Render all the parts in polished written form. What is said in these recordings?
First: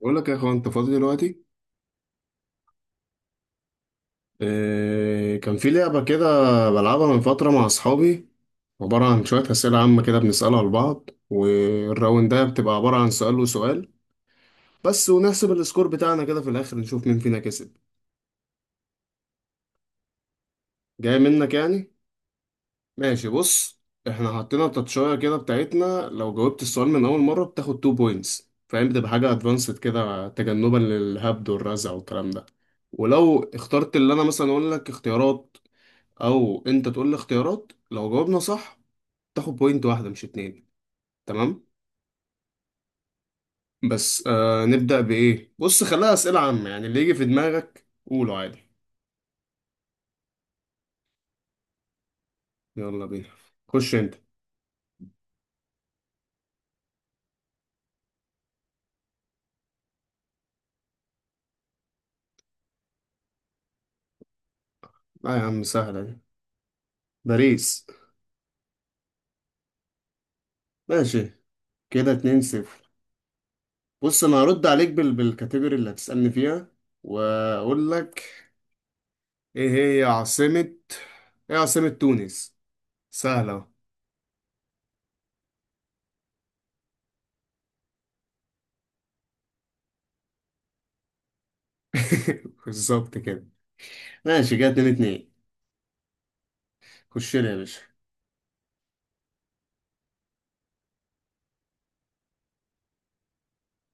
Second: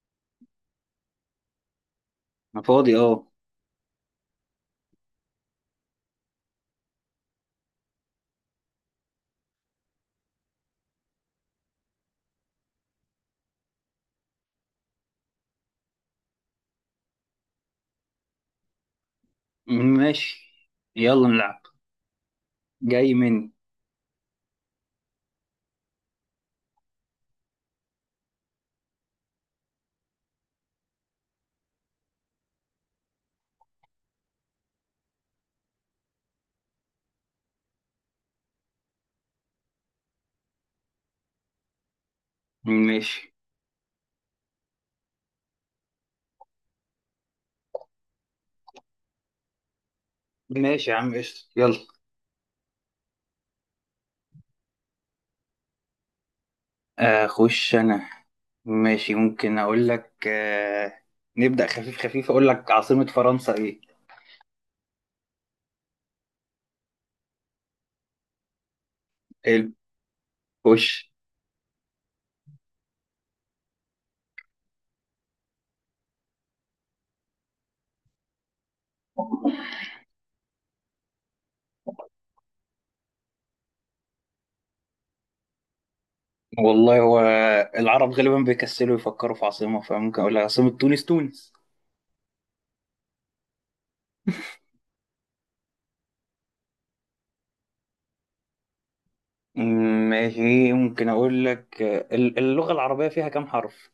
بقول لك يا اخوان، انت فاضي دلوقتي؟ أنا فاضي، أه. إيه، كان في لعبة كده بلعبها من فترة مع اصحابي. عبارة عن شوية أسئلة عامة كده بنسألها لبعض، والراوند ده بتبقى عبارة عن سؤال وسؤال بس، ونحسب السكور بتاعنا كده في الآخر نشوف مين فينا كسب. ماشي، جاي يلا منك نلعب. يعني. جاي ماشي، مني. بص. احنا حطينا التاتشاية كده بتاعتنا، لو جاوبت السؤال من أول مرة بتاخد 2 بوينتس، فاهم؟ بتبقى حاجة ادفانسد كده تجنبا للهبد والرزع والكلام ده. ولو اخترت اللي انا مثلا اقول لك اختيارات، او انت تقول لي اختيارات، لو جاوبنا صح تاخد بوينت واحده مش اتنين. تمام؟ ماشي، بس نبدا بايه. بص، خليها اسئله عامه يعني، اللي يجي في دماغك قوله عادي. ماشي يا عم، قشطة، يلا. يلا بينا، خش انت. أخش أنا. ماشي، ممكن أقول لك، نبدأ خفيف خفيف. أقول لك عاصمة فرنسا إيه؟ لا يا عم، سهله دي. باريس. حلو، خش. ماشي، كده اتنين صفر. بص، انا هرد عليك بالكاتيجوري اللي هتسالني فيها واقول لك ايه. هي عاصمه ايه، عاصمه تونس. سهله أهو. والله، هو العرب غالبا بيكسلوا يفكروا في عاصمة، فممكن أقول لك عاصمة تونس تونس. بالظبط كده. ماشي، كده اتنين اتنين. خش لي يا باشا. ماشي، ممكن أقول لك، اللغة العربية فيها كام حرف؟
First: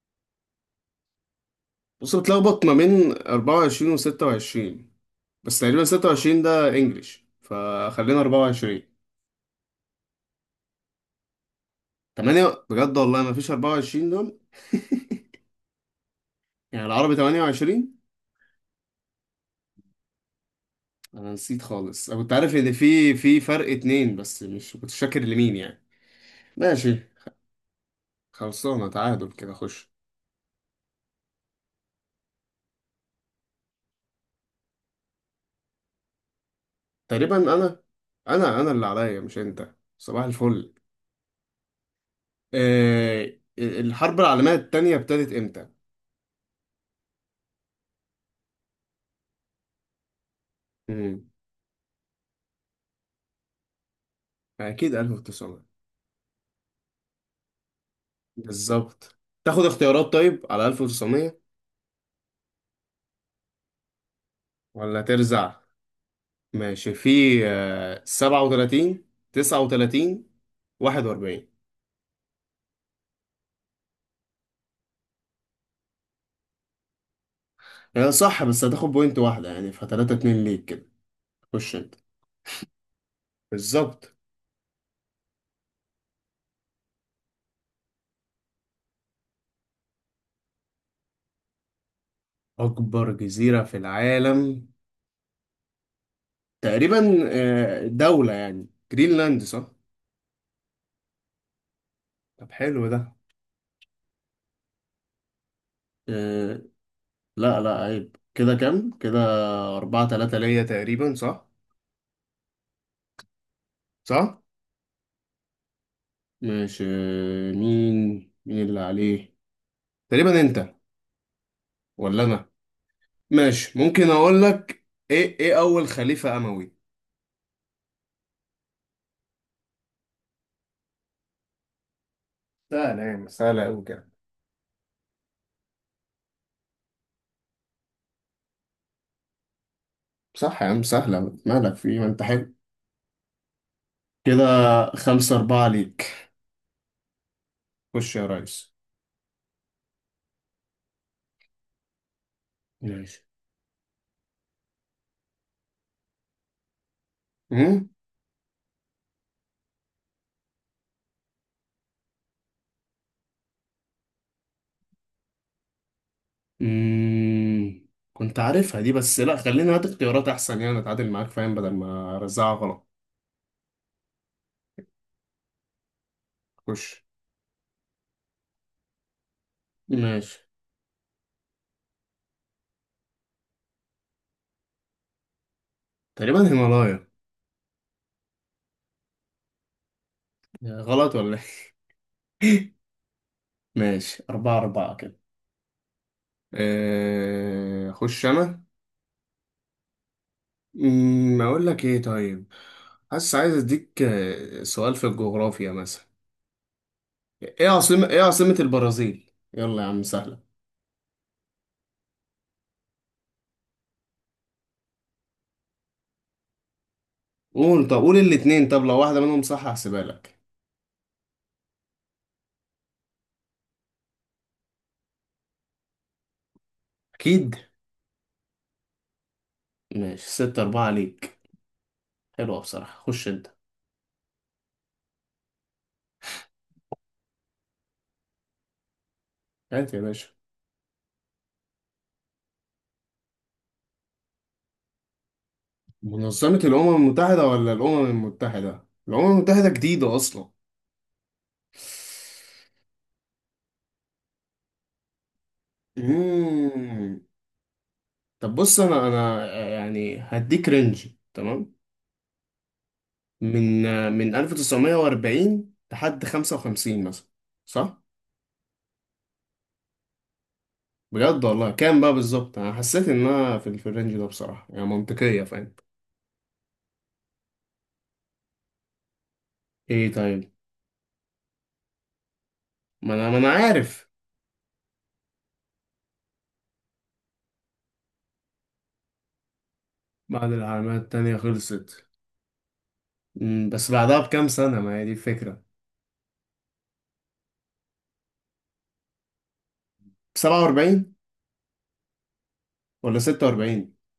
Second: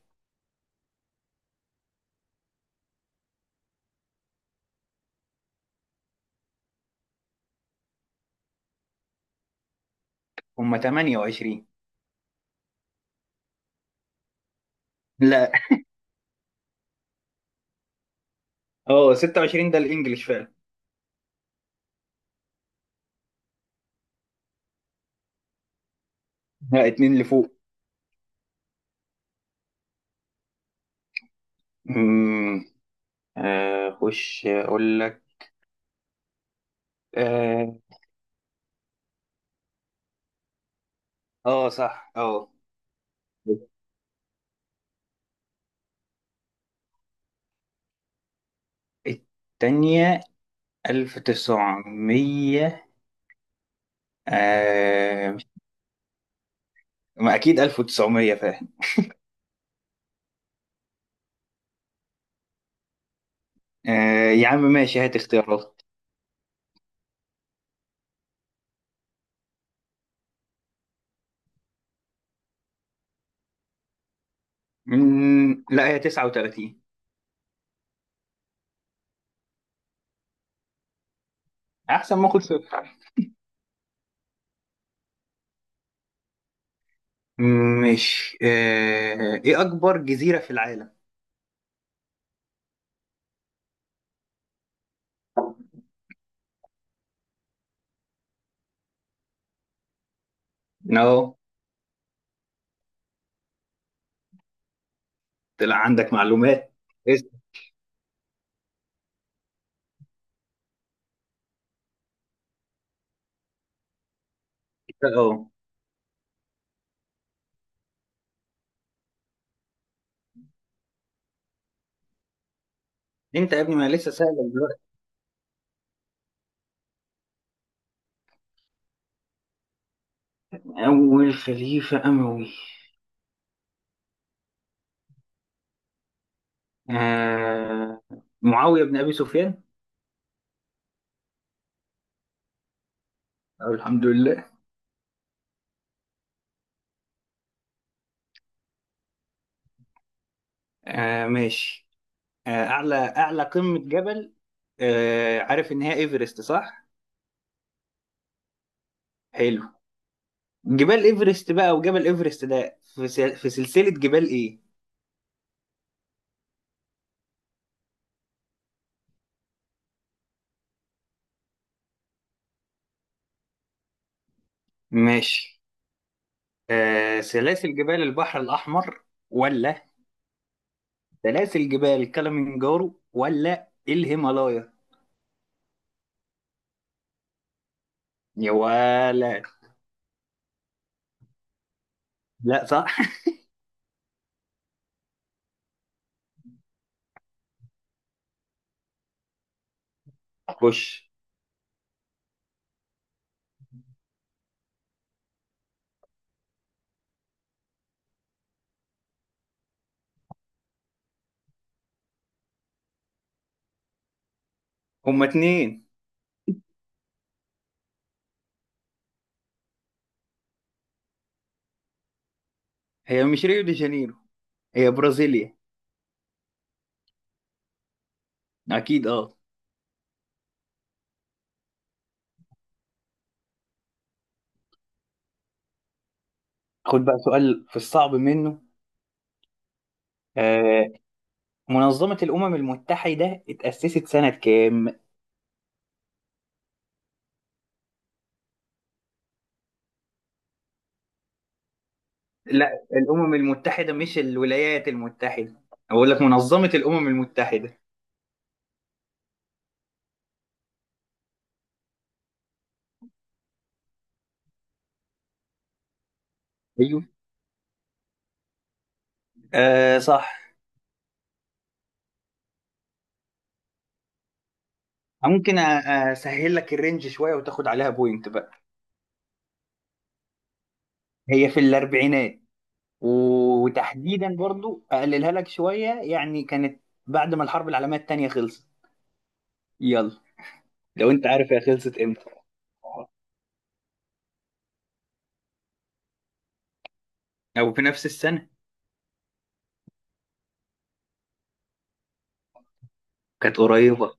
بص، بتلخبط ما بين 24 و 26، بس تقريبا 26 ده انجليش فخلينا 24. هما 28. 8 بجد؟ والله ما فيش 24 دول. لا، يعني العربي 28. اه، 26 ده الإنجليش فعلا. انا نسيت خالص، انا كنت عارف ان في فرق اتنين بس مش كنت فاكر لمين يعني. لا، ماشي، اتنين لفوق. خلصانه تعادل كده، خش. امم. خش اقول لك. تقريبا اه. انا اللي عليا مش انت. صباح الفل. آه، صح، اه. آه الحرب العالميه التانية ابتدت امتى؟ التانية. امم 1900. اكيد آه، 1900. ما أكيد 1900 فاهم. بالظبط، تاخد اختيارات طيب على 1900 آه يا عم، ولا ماشي، هات ترزع؟ اختيارات. ماشي، في 37، 39، 41. لا هي 39. هي صح بس هتاخد بوينت واحدة يعني، ف 3 2 ليك كده. خش انت. أحسن ما أخد صفر. بالظبط. مش آه إيه أكبر جزيرة في العالم؟ أكبر جزيرة في العالم تقريبا دولة يعني، جرينلاند صح؟ أهو. طب حلو ده. طلع عندك آه، معلومات. اسأل. لا لا، عيب. كده كام؟ كده أربعة تلاتة ليا تقريبا صح؟ صح؟ أهو. ماشي. مين اللي عليه؟ تقريبا انت ولا انا؟ أنت يا ابني، ماشي، ما ممكن لسه اقول سائل دلوقتي. لك. ايه، اول خليفة اموي. أول خليفة أموي. سهلة يعني، سهلة أوي كده. آه. معاوية بن أبي سفيان. صح يا عم، سهلة. مالك في إيه؟ ما أنت حلو. أو الحمد كده لله. خمسة أربعة ليك، خش يا ريس. آه، ماشي. آه، أعلى ماشي. أعلى قمة جبل. آه، عارف إن هي إيفرست صح؟ أمم. حلو. جبال إيفرست بقى، وجبل إيفرست ده في سلسلة جبال إيه؟ أمم. كنت عارفها دي بس لا، خلينا هات اختيارات أحسن يعني، أتعادل معاك فاهم، بدل ما أرزعها غلط. ماشي. خش. آه، سلاسل جبال البحر الأحمر؟ ولا ماشي، سلاسل جبال كلمنجارو؟ ولا الهيمالايا؟ تقريبا هيمالايا. يا ولا. غلط ولا؟ لا، إيه؟ صح. ماشي، أربعة أربعة كده. أخش أنا. خش. اقول لك ايه طيب، حاسس عايز اديك سؤال في الجغرافيا مثلا. ايه عاصمة البرازيل، يلا يا عم سهلة. هما اتنين. قول، طب قول الاتنين، طب لو واحدة منهم صح هحسبها لك. هي مش ريو دي جانيرو؟ هي برازيليا. اكيد. أكيد، أه. ماشي، ستة أربعة ليك. حلوة بصراحة، خش انت. خد بقى سؤال في الصعب منه. هات يا باشا. آه، منظمة الأمم المتحدة اتأسست سنة كام؟ منظمة الأمم المتحدة ولا الأمم المتحدة؟ الأمم المتحدة جديدة أصلا. لا، الأمم المتحدة، مش الولايات المتحدة. أقول لك منظمة الأمم أمم. المتحدة. طب بص، أنا يعني هديك رينج، تمام؟ من 1940 لحد ايوه. 55 مثلا صح؟ آه، صح. بجد والله كام بقى بالظبط؟ انا حسيت ان انا في الرينج ده بصراحة يعني، منطقية ممكن فاهم. أسهل لك الرينج شوية، وتاخد عليها بوينت بقى. ايه طيب. هي في الأربعينات. ما انا عارف. وتحديدا برضو أقللها لك شوية، يعني كانت بعد ما الحرب العالمية التانية خلصت. يلا. بعد العالمية لو أنت التانية عارف هي خلصت خلصت. إمتى. بس بعدها بكام سنة، ما هي دي الفكرة. أو في نفس السنة. 47 ولا كانت 46؟ قريبة.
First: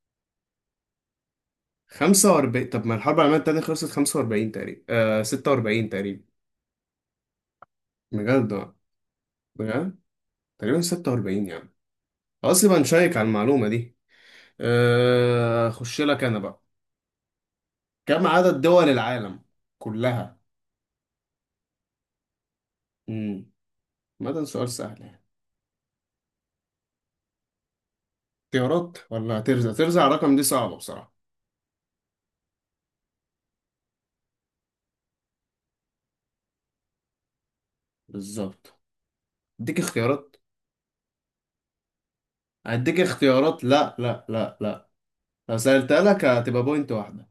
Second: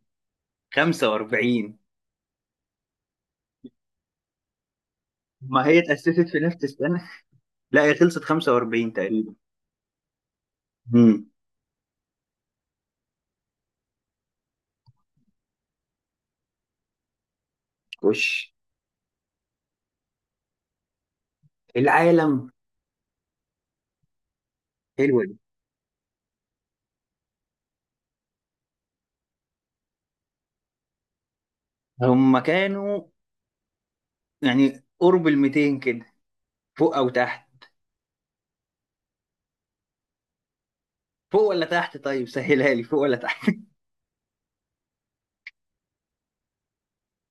45. 45؟ طب ما الحرب العالمية التانية خلصت 45 تقريبا، ما هي 46 اتأسست تقريبا. في نفس السنة. لا، هي خلصت بجد آه. 45 تقريبا. بجد. تقريبا امم. 46 يعني، خلاص يبقى نشيك على المعلومة دي. اخش لك انا بقى. خش. كم عدد دول العالم كلها؟ العالم. امم. ما ده سؤال سهل يعني. حلوة دي. اختيارات ولا ترزع الرقم؟ دي صعبة بصراحة. هم كانوا، يعني، قرب ال 200 كده. فوق أو تحت. بالظبط، اديك اختيارات. فوق ولا تحت؟ طيب، سهلها لي، هديك فوق ولا تحت. اختيارات، لا لا لا لا. لو سألتها لك هتبقى بوينت واحدة،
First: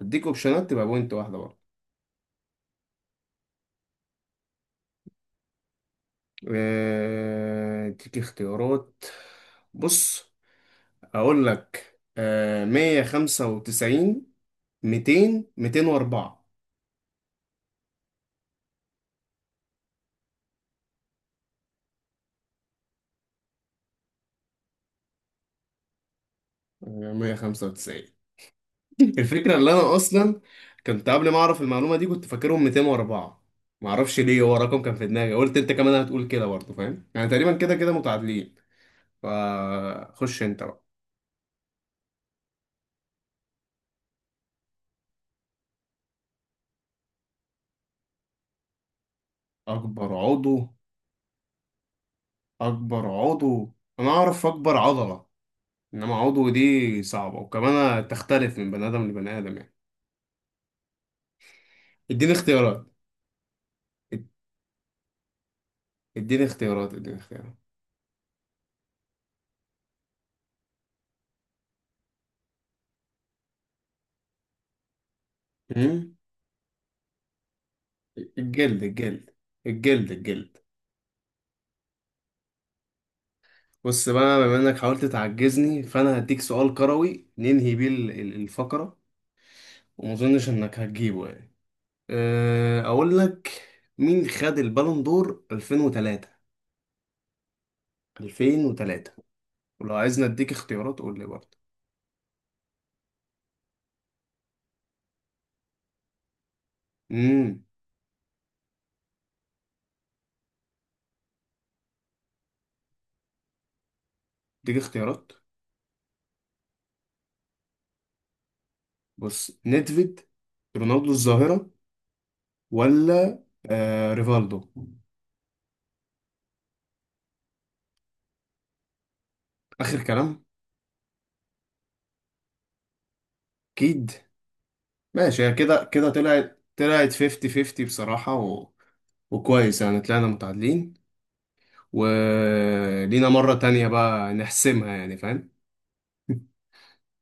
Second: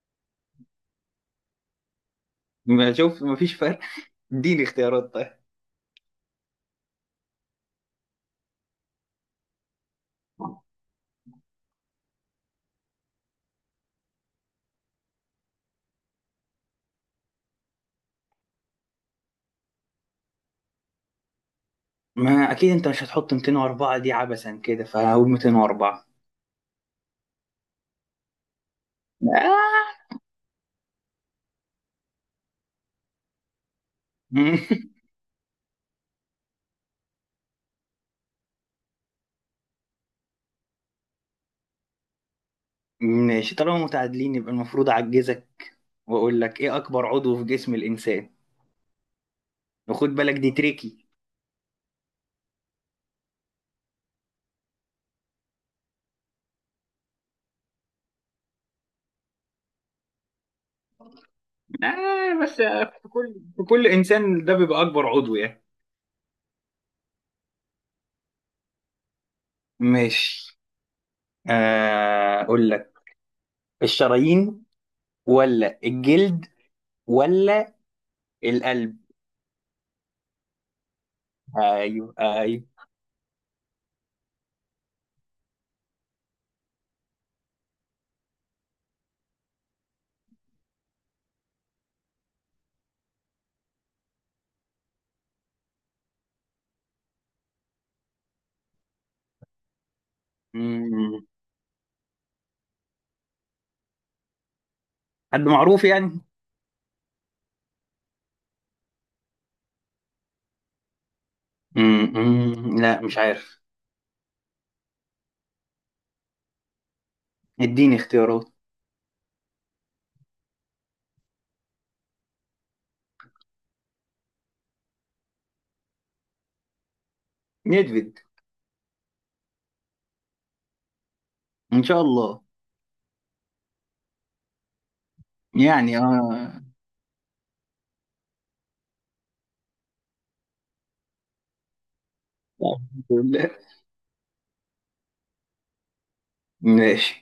اديك اوبشنات تبقى بوينت واحدة برضه. ما شوف، ما فيش فرق. اديني اختيارات طيب. اديك اختيارات. بص، اقول لك 195. 204. ما أكيد أنت مش هتحط 204 دي عبثا كده، فهقول 204. 195. الفكرة اللي أنا آه. أصلا كنت قبل ما أعرف المعلومة دي كنت فاكرهم 204. معرفش ليه، هو رقم كان في دماغي. قلت أنت كمان هتقول كده برضه فاهم، يعني تقريبا كده كده متعادلين. فخش أنت بقى. ماشي، طالما متعادلين يبقى المفروض أعجزك، وأقول لك، إيه أكبر عضو في جسم الإنسان؟ وخد أكبر بالك، دي عضو. تريكي. أكبر عضو. أنا أعرف أكبر عضلة، إنما عضو دي صعبة، وكمان تختلف من بني آدم لبني آدم يعني. إديني آه بس. اختيارات. في كل إد- انسان ده بيبقى اكبر عضو يعني. إديني اختيارات، إديني اختيارات. ماشي. اقول لك الشرايين، ولا أمم؟ الجلد، ولا الجلد، القلب. الجلد. الجلد، الجلد. ايوه، ايوه. بص بقى، بما انك حاولت تعجزني فانا هديك سؤال كروي ننهي بيه الفقرة. وما اظنش انك هتجيبه يعني. اقول لك، مين خد البالون دور 2003؟ 2003. ولو عايزني اديك اختيارات قول لي مم. برضه. حد معروف يعني. امم. لا، مش عارف. اديك اختيارات. اديني اختيارات. بص، نيدفيد، رونالدو الظاهرة، ولا ريفالدو؟ نكذب. اخر كلام. ان شاء الله. اكيد. ماشي، هي كده يعني اه، كده طلعت، لا. 50 50 بصراحة وكويس يعني، طلعنا متعادلين. الحمد ولينا لله. مرة تانية بقى نحسمها يعني فاهم. ماشي.